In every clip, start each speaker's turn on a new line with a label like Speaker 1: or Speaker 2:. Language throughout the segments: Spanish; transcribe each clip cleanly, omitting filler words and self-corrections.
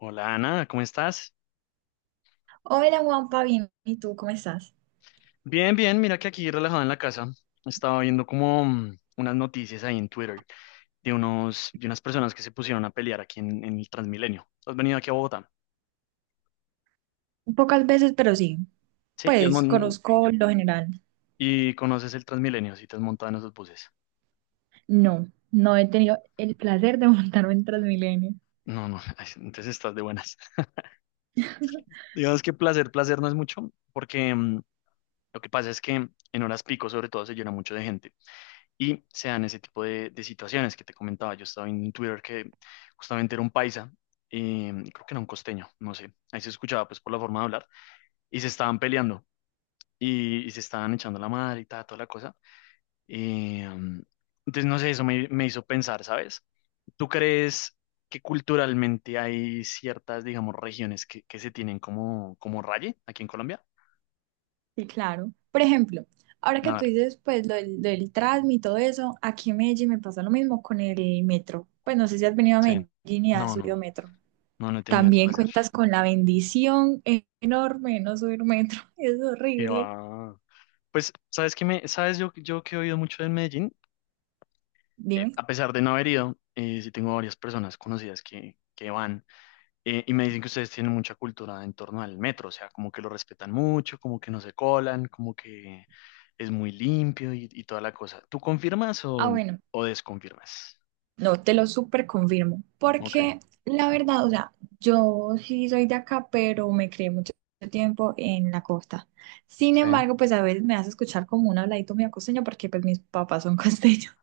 Speaker 1: Hola Ana, ¿cómo estás?
Speaker 2: Hola Juanpa, bien, ¿y tú cómo estás?
Speaker 1: Bien, bien, mira que aquí relajado en la casa. Estaba viendo como unas noticias ahí en Twitter de de unas personas que se pusieron a pelear aquí en el Transmilenio. ¿Has venido aquí a Bogotá?
Speaker 2: Pocas veces, pero sí.
Speaker 1: Sí,
Speaker 2: Pues conozco lo general.
Speaker 1: y conoces el Transmilenio, si te has montado en esos buses.
Speaker 2: No, no he tenido el placer de montarme en Transmilenio.
Speaker 1: No, no, ay, entonces estás de buenas. Digamos que placer, placer no es mucho, porque lo que pasa es que en horas pico sobre todo se llena mucho de gente. Y se dan ese tipo de situaciones que te comentaba. Yo estaba en Twitter que justamente era un paisa, creo que era un costeño, no sé, ahí se escuchaba pues por la forma de hablar, y se estaban peleando y se estaban echando la madre y tal, toda la cosa. Eh, entonces, no sé, eso me hizo pensar, ¿sabes? ¿Tú crees que culturalmente hay ciertas, digamos, regiones que se tienen como, como raye aquí en Colombia?
Speaker 2: Sí, claro. Por ejemplo, ahora
Speaker 1: A
Speaker 2: que tú
Speaker 1: ver,
Speaker 2: dices, pues lo del Transmi y todo eso, aquí en Medellín me pasa lo mismo con el metro. Pues no sé si has venido a
Speaker 1: sí.
Speaker 2: Medellín y has
Speaker 1: No, no,
Speaker 2: subido metro.
Speaker 1: no, no he tenido el
Speaker 2: También
Speaker 1: placer.
Speaker 2: cuentas con la bendición enorme de no subir metro. Es
Speaker 1: Que
Speaker 2: horrible.
Speaker 1: va. Pues, ¿sabes yo que he oído mucho de Medellín?
Speaker 2: Dime.
Speaker 1: A pesar de no haber ido, sí tengo varias personas conocidas que van y me dicen que ustedes tienen mucha cultura en torno al metro, o sea, como que lo respetan mucho, como que no se colan, como que es muy limpio y toda la cosa. ¿Tú confirmas
Speaker 2: Ah, bueno.
Speaker 1: o desconfirmas?
Speaker 2: No, te lo súper confirmo,
Speaker 1: Ok,
Speaker 2: porque la verdad, o sea, yo sí soy de acá, pero me crié mucho tiempo en la costa. Sin
Speaker 1: sí.
Speaker 2: embargo, pues a veces me hace escuchar como un habladito medio costeño, porque pues mis papás son costeños,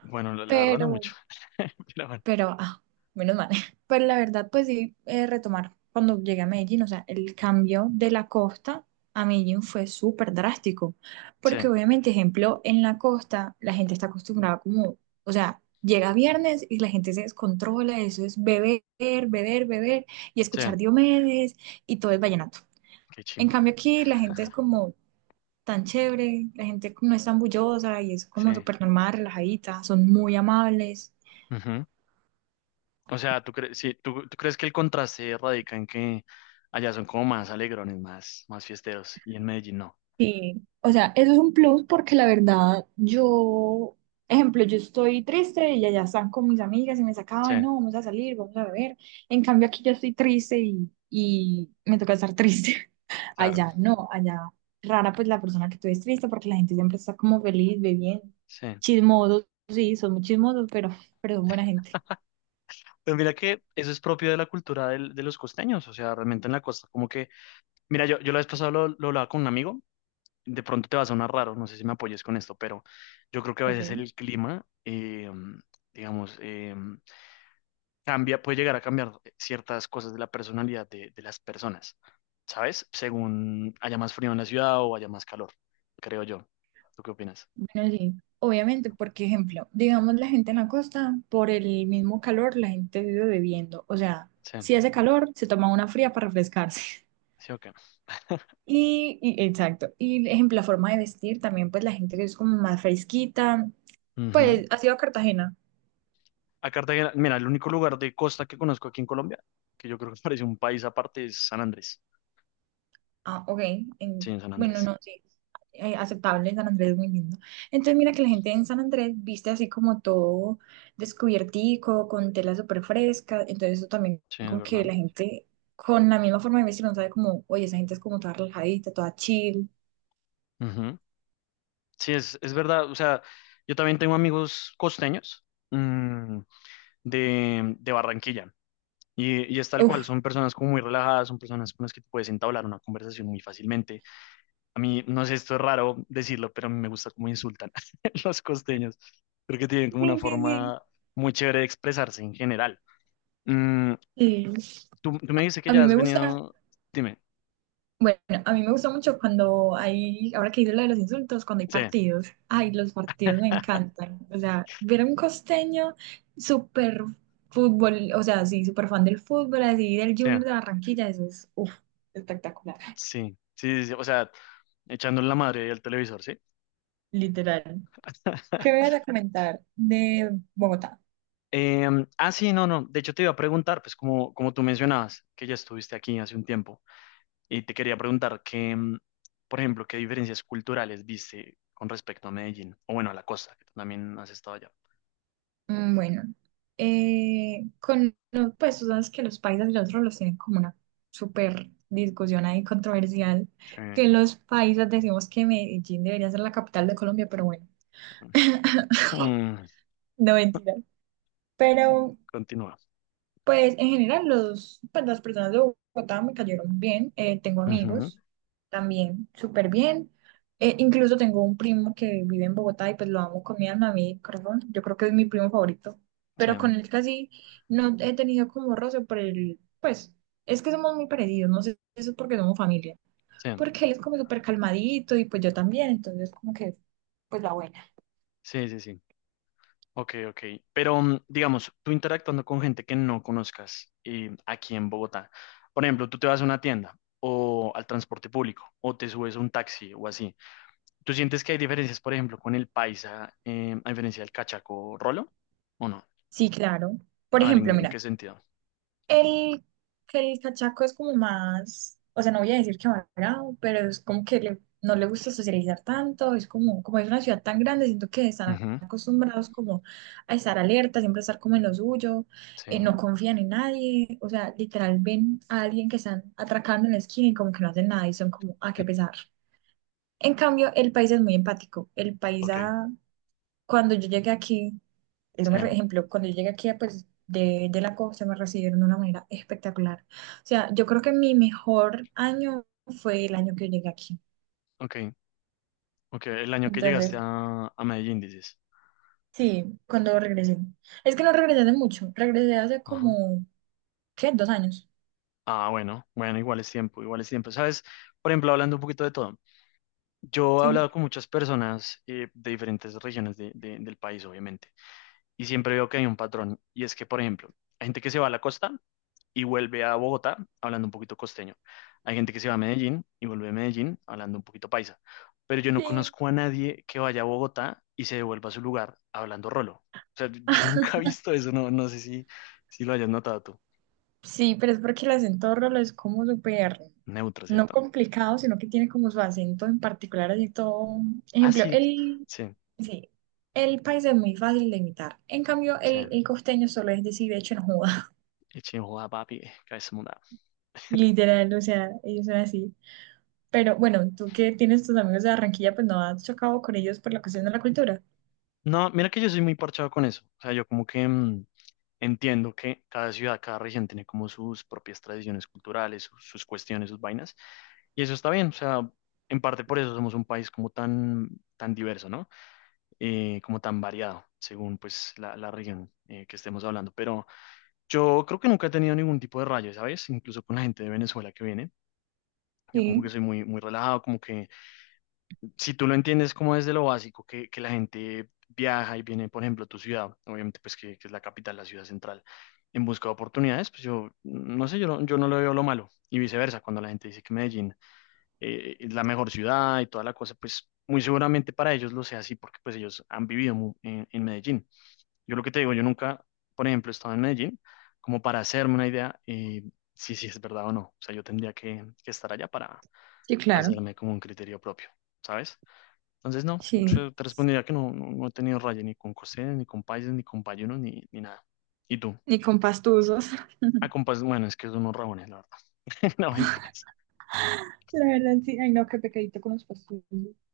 Speaker 1: Bueno, la verdad no
Speaker 2: pero,
Speaker 1: mucho, pero bueno,
Speaker 2: pero, ah, menos mal. Pero la verdad, pues sí, retomar, cuando llegué a Medellín, o sea, el cambio de la costa a Medellín fue súper drástico.
Speaker 1: sí,
Speaker 2: Porque obviamente, ejemplo, en la costa la gente está acostumbrada como, o sea, llega viernes y la gente se descontrola, eso es beber, beber, beber y
Speaker 1: sí,
Speaker 2: escuchar Diomedes y todo es vallenato.
Speaker 1: qué
Speaker 2: En
Speaker 1: chimba,
Speaker 2: cambio aquí la gente es como tan chévere, la gente no es tan bullosa y es como
Speaker 1: sí.
Speaker 2: súper normal, relajadita, son muy amables.
Speaker 1: O sea, sí, ¿tú crees que el contraste radica en que allá son como más alegrones, más, más fiesteros, y en Medellín no?
Speaker 2: Sí, o sea, eso es un plus porque la verdad, yo, ejemplo, yo estoy triste y allá están con mis amigas y me
Speaker 1: Sí,
Speaker 2: sacaban, no, vamos a salir, vamos a beber. En cambio, aquí yo estoy triste y me toca estar triste.
Speaker 1: claro,
Speaker 2: Allá no, allá rara pues la persona que tú es triste porque la gente siempre está como feliz, bebiendo,
Speaker 1: sí.
Speaker 2: chismosos, sí, son muy chismosos, pero son buena gente.
Speaker 1: Pero mira que eso es propio de la cultura de los costeños, o sea, realmente en la costa, como que, mira, yo la vez pasada lo hablaba con un amigo, de pronto te va a sonar raro, no sé si me apoyes con esto, pero yo creo que a veces
Speaker 2: Ok.
Speaker 1: el clima, digamos, cambia, puede llegar a cambiar ciertas cosas de la personalidad de las personas, ¿sabes? Según haya más frío en la ciudad o haya más calor, creo yo. ¿Tú qué opinas?
Speaker 2: Bueno, sí, obviamente, porque ejemplo, digamos la gente en la costa, por el mismo calor, la gente vive bebiendo. O sea,
Speaker 1: Sí,
Speaker 2: si hace calor, se toma una fría para refrescarse.
Speaker 1: sí, ok.
Speaker 2: Exacto. Y ejemplo, la forma de vestir también, pues la gente que es como más fresquita,
Speaker 1: Ujú.
Speaker 2: pues ha sido a Cartagena.
Speaker 1: A Cartagena, mira, el único lugar de costa que conozco aquí en Colombia, que yo creo que parece un país aparte, es San Andrés.
Speaker 2: Ah, ok.
Speaker 1: Sí,
Speaker 2: En-
Speaker 1: en San
Speaker 2: bueno,
Speaker 1: Andrés.
Speaker 2: no, sí. Aceptable, San Andrés es muy lindo. Entonces, mira que la gente en San Andrés viste así como todo descubiertico, con tela súper fresca. Entonces, eso también,
Speaker 1: Sí, es
Speaker 2: como que
Speaker 1: verdad.
Speaker 2: la gente con la misma forma de vestir, no sabe como, oye, esa gente es como toda relajadita, toda chill.
Speaker 1: Ujú. Sí, es verdad. O sea, yo también tengo amigos costeños mm, de Barranquilla. Y es tal cual,
Speaker 2: Uf.
Speaker 1: son personas como muy relajadas, son personas con las que tú puedes entablar una conversación muy fácilmente. A mí, no sé, esto es raro decirlo, pero a mí me gusta cómo insultan los costeños. Creo que tienen como una
Speaker 2: Sí, sí, sí.
Speaker 1: forma muy chévere de expresarse en general. Mm,
Speaker 2: Sí.
Speaker 1: tú me dices que
Speaker 2: A
Speaker 1: ya
Speaker 2: mí
Speaker 1: has
Speaker 2: me gusta.
Speaker 1: venido, dime,
Speaker 2: Bueno, a mí me gusta mucho cuando hay, ahora que hice lo de los insultos, cuando hay
Speaker 1: sí,
Speaker 2: partidos. Ay, los partidos me encantan. O sea, ver a un costeño súper fútbol, o sea, sí, súper fan del fútbol, así del
Speaker 1: sí,
Speaker 2: Junior de Barranquilla, eso es, uf, espectacular.
Speaker 1: sí, sí, sí, sí, o sea, echándole la madre al televisor, ¿sí?
Speaker 2: Literal. ¿Qué me vas a comentar de Bogotá?
Speaker 1: Ah, sí, no, no, de hecho te iba a preguntar, pues como, como tú mencionabas, que ya estuviste aquí hace un tiempo. Y te quería preguntar que, por ejemplo, qué diferencias culturales viste con respecto a Medellín, o bueno, a la costa, que tú también has estado allá.
Speaker 2: Bueno, con lo- pues tú sabes que los paisas y los rolos tienen como una súper discusión ahí controversial,
Speaker 1: Sí.
Speaker 2: que los paisas decimos que Medellín debería ser la capital de Colombia, pero bueno,
Speaker 1: Mm,
Speaker 2: no mentira. Pero
Speaker 1: continúa.
Speaker 2: pues en general los, pues, las personas de Bogotá me cayeron bien, tengo
Speaker 1: Ujú.
Speaker 2: amigos también súper bien. Incluso tengo un primo que vive en Bogotá y pues lo amo con mi alma, a mi corazón, yo creo que es mi primo favorito,
Speaker 1: Sí,
Speaker 2: pero con él casi no he tenido como roce por el, pues es que somos muy parecidos, no sé si eso es porque somos familia,
Speaker 1: sí,
Speaker 2: porque él es como súper calmadito y pues yo también, entonces como que pues la buena.
Speaker 1: sí, sí, sí. Ok, ok. Pero digamos, tú interactuando con gente que no conozcas aquí en Bogotá, por ejemplo, tú te vas a una tienda o al transporte público o te subes a un taxi o así. ¿Tú sientes que hay diferencias, por ejemplo, con el paisa a diferencia del cachaco rolo o no?
Speaker 2: Sí, claro. Por
Speaker 1: A ver,
Speaker 2: ejemplo,
Speaker 1: ¿en qué
Speaker 2: mira.
Speaker 1: sentido?
Speaker 2: El, que el cachaco es como más, o sea, no voy a decir que amargado, pero es como que le- no le gusta socializar tanto, es como, como es una ciudad tan grande, siento que están
Speaker 1: Ujú.
Speaker 2: acostumbrados como a estar alerta, siempre estar como en lo suyo, no
Speaker 1: Sí,
Speaker 2: confían en nadie, o sea, literal ven a alguien que están atracando en la esquina y como que no hacen nada y son como, a qué pesar. En cambio, el país es muy empático, el país
Speaker 1: ok,
Speaker 2: cuando yo llegué aquí, eso me, re-
Speaker 1: sí,
Speaker 2: ejemplo, cuando yo llegué aquí, pues, de la costa, me recibieron de una manera espectacular. O sea, yo creo que mi mejor año fue el año que llegué aquí.
Speaker 1: ok, ok. El año que llegaste
Speaker 2: Entonces,
Speaker 1: a Medellín, dices.
Speaker 2: sí, cuando regresé. Es que no regresé de mucho, regresé hace
Speaker 1: Ajá.
Speaker 2: como, ¿qué? Dos años,
Speaker 1: Ah, bueno, bueno, igual es tiempo, igual es tiempo. ¿Sabes? Por ejemplo, hablando un poquito de todo, yo he
Speaker 2: sí.
Speaker 1: hablado con muchas personas de diferentes regiones del país, obviamente, y siempre veo que hay un patrón, y es que, por ejemplo, hay gente que se va a la costa y vuelve a Bogotá hablando un poquito costeño. Hay gente que se va a Medellín y vuelve a Medellín hablando un poquito paisa. Pero yo no
Speaker 2: Sí.
Speaker 1: conozco a nadie que vaya a Bogotá y se devuelva a su lugar hablando rolo. O sea, yo nunca he visto eso, no, no sé si, si lo hayas notado tú.
Speaker 2: Sí, pero es porque el acento rolo es como súper,
Speaker 1: Neutro,
Speaker 2: no
Speaker 1: ¿cierto?
Speaker 2: complicado, sino que tiene como su acento en particular, así todo.
Speaker 1: Ah,
Speaker 2: Ejemplo,
Speaker 1: sí,
Speaker 2: el,
Speaker 1: sí,
Speaker 2: sí, el país es muy fácil de imitar. En cambio,
Speaker 1: sí.
Speaker 2: el costeño solo es decir, de hecho, en joda.
Speaker 1: Eche joda, papi, cabeza mudada.
Speaker 2: Literal, o sea, ellos son así. Pero bueno, tú que tienes tus amigos de Barranquilla, pues no has chocado con ellos por la cuestión de la cultura.
Speaker 1: No, mira que yo soy muy parchado con eso. O sea, yo como que entiendo que cada ciudad, cada región tiene como sus propias tradiciones culturales, sus cuestiones, sus vainas, y eso está bien, o sea, en parte por eso somos un país como tan, tan diverso, ¿no? Como tan variado, según pues la región que estemos hablando, pero yo creo que nunca he tenido ningún tipo de rayo, ¿sabes? Incluso con la gente de Venezuela que viene, yo como que
Speaker 2: Sí,
Speaker 1: soy muy, muy relajado, como que si tú lo entiendes como desde lo básico, que la gente viaja y viene, por ejemplo, a tu ciudad, obviamente, pues que es la capital, la ciudad central, en busca de oportunidades, pues yo, no sé, yo no le veo lo malo. Y viceversa, cuando la gente dice que Medellín es la mejor ciudad y toda la cosa, pues muy seguramente para ellos lo sea así, porque pues ellos han vivido en Medellín. Yo lo que te digo, yo nunca, por ejemplo, he estado en Medellín, como para hacerme una idea, si, si es verdad o no. O sea, yo tendría que estar allá para
Speaker 2: sí, claro.
Speaker 1: hacerme como un criterio propio, ¿sabes? Entonces, no,
Speaker 2: Sí,
Speaker 1: yo te respondería que no, no, no he tenido raya ni con costeños, ni con paisas, ni con payunos, ni, ni nada. ¿Y tú?
Speaker 2: ni con pastusos.
Speaker 1: Ah, con pais- bueno, es que son unos rabones, la verdad. No, mentiras.
Speaker 2: La verdad, sí. Ay, no, qué pecadito con los pastusos.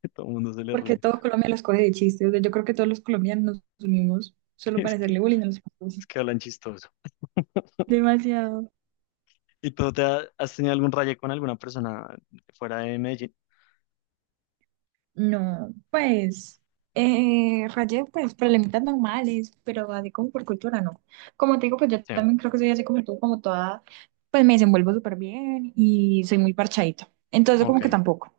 Speaker 1: Que todo el mundo se le
Speaker 2: Porque
Speaker 1: ríe.
Speaker 2: todo Colombia los coge de chiste. O sea, yo creo que todos los colombianos nos unimos solo
Speaker 1: Es
Speaker 2: para
Speaker 1: que,
Speaker 2: hacerle bullying a los franceses.
Speaker 1: es que hablan chistoso.
Speaker 2: Demasiado.
Speaker 1: ¿Y tú te has tenido algún raye con alguna persona fuera de Medellín?
Speaker 2: No, pues, rayé, pues, problemitas normales, pero así como por cultura, no. Como te digo, pues yo
Speaker 1: Sí,
Speaker 2: también creo que soy así como tú, como toda, pues me desenvuelvo súper bien y soy muy parchadita. Entonces, como
Speaker 1: ok,
Speaker 2: que tampoco.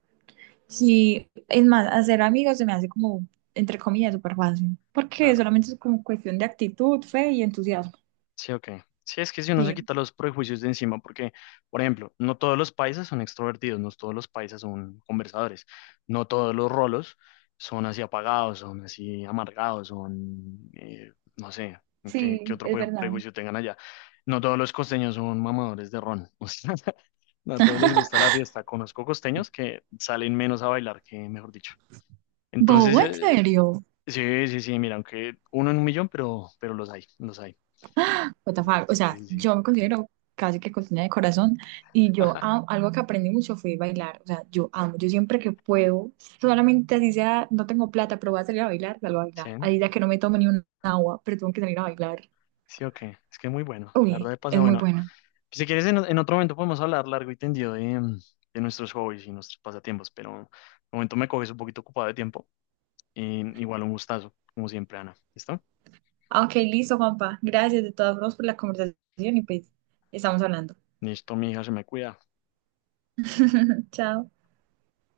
Speaker 2: Sí, es más, hacer amigos se me hace como, entre comillas, súper fácil, porque
Speaker 1: claro.
Speaker 2: solamente es como cuestión de actitud, fe y entusiasmo.
Speaker 1: Sí, ok. Sí, es que si uno se
Speaker 2: Sí,
Speaker 1: quita los prejuicios de encima, porque, por ejemplo, no todos los paisas son extrovertidos, no todos los paisas son conversadores, no todos los rolos son así apagados, son así amargados, son, no sé, qué, qué
Speaker 2: sí,
Speaker 1: otro
Speaker 2: es verdad.
Speaker 1: prejuicio tengan allá. No todos los costeños son mamadores de ron, o sea, no a todos les gusta la fiesta. Conozco costeños que salen menos a bailar que, mejor dicho.
Speaker 2: Bobo,
Speaker 1: Entonces,
Speaker 2: ¿en serio?
Speaker 1: sí, sí, sí, mira, aunque uno en 1 millón, pero los hay, los hay.
Speaker 2: What the fuck? O
Speaker 1: Sí,
Speaker 2: sea,
Speaker 1: sí, sí.
Speaker 2: yo me considero casi que cocina de corazón y yo am- algo que aprendí mucho fue bailar. O sea, yo amo, yo siempre que puedo, solamente así sea, no tengo plata, pero voy a salir a bailar, salgo a
Speaker 1: Sí,
Speaker 2: bailar. Ahí ya que no me tomo ni un agua, pero tengo que salir a bailar.
Speaker 1: sí, ok. Es que muy bueno. La verdad,
Speaker 2: Uy,
Speaker 1: de paso,
Speaker 2: es muy
Speaker 1: bueno.
Speaker 2: bueno.
Speaker 1: Si quieres, en otro momento podemos hablar largo y tendido de, de nuestros hobbies y nuestros pasatiempos, pero de momento me coges un poquito ocupado de tiempo. Y igual un gustazo, como siempre, Ana. ¿Listo?
Speaker 2: Ah, ok, listo, Juanpa. Gracias de todas formas por la conversación y pues estamos hablando.
Speaker 1: Listo, mi hija, se me cuida.
Speaker 2: Chao.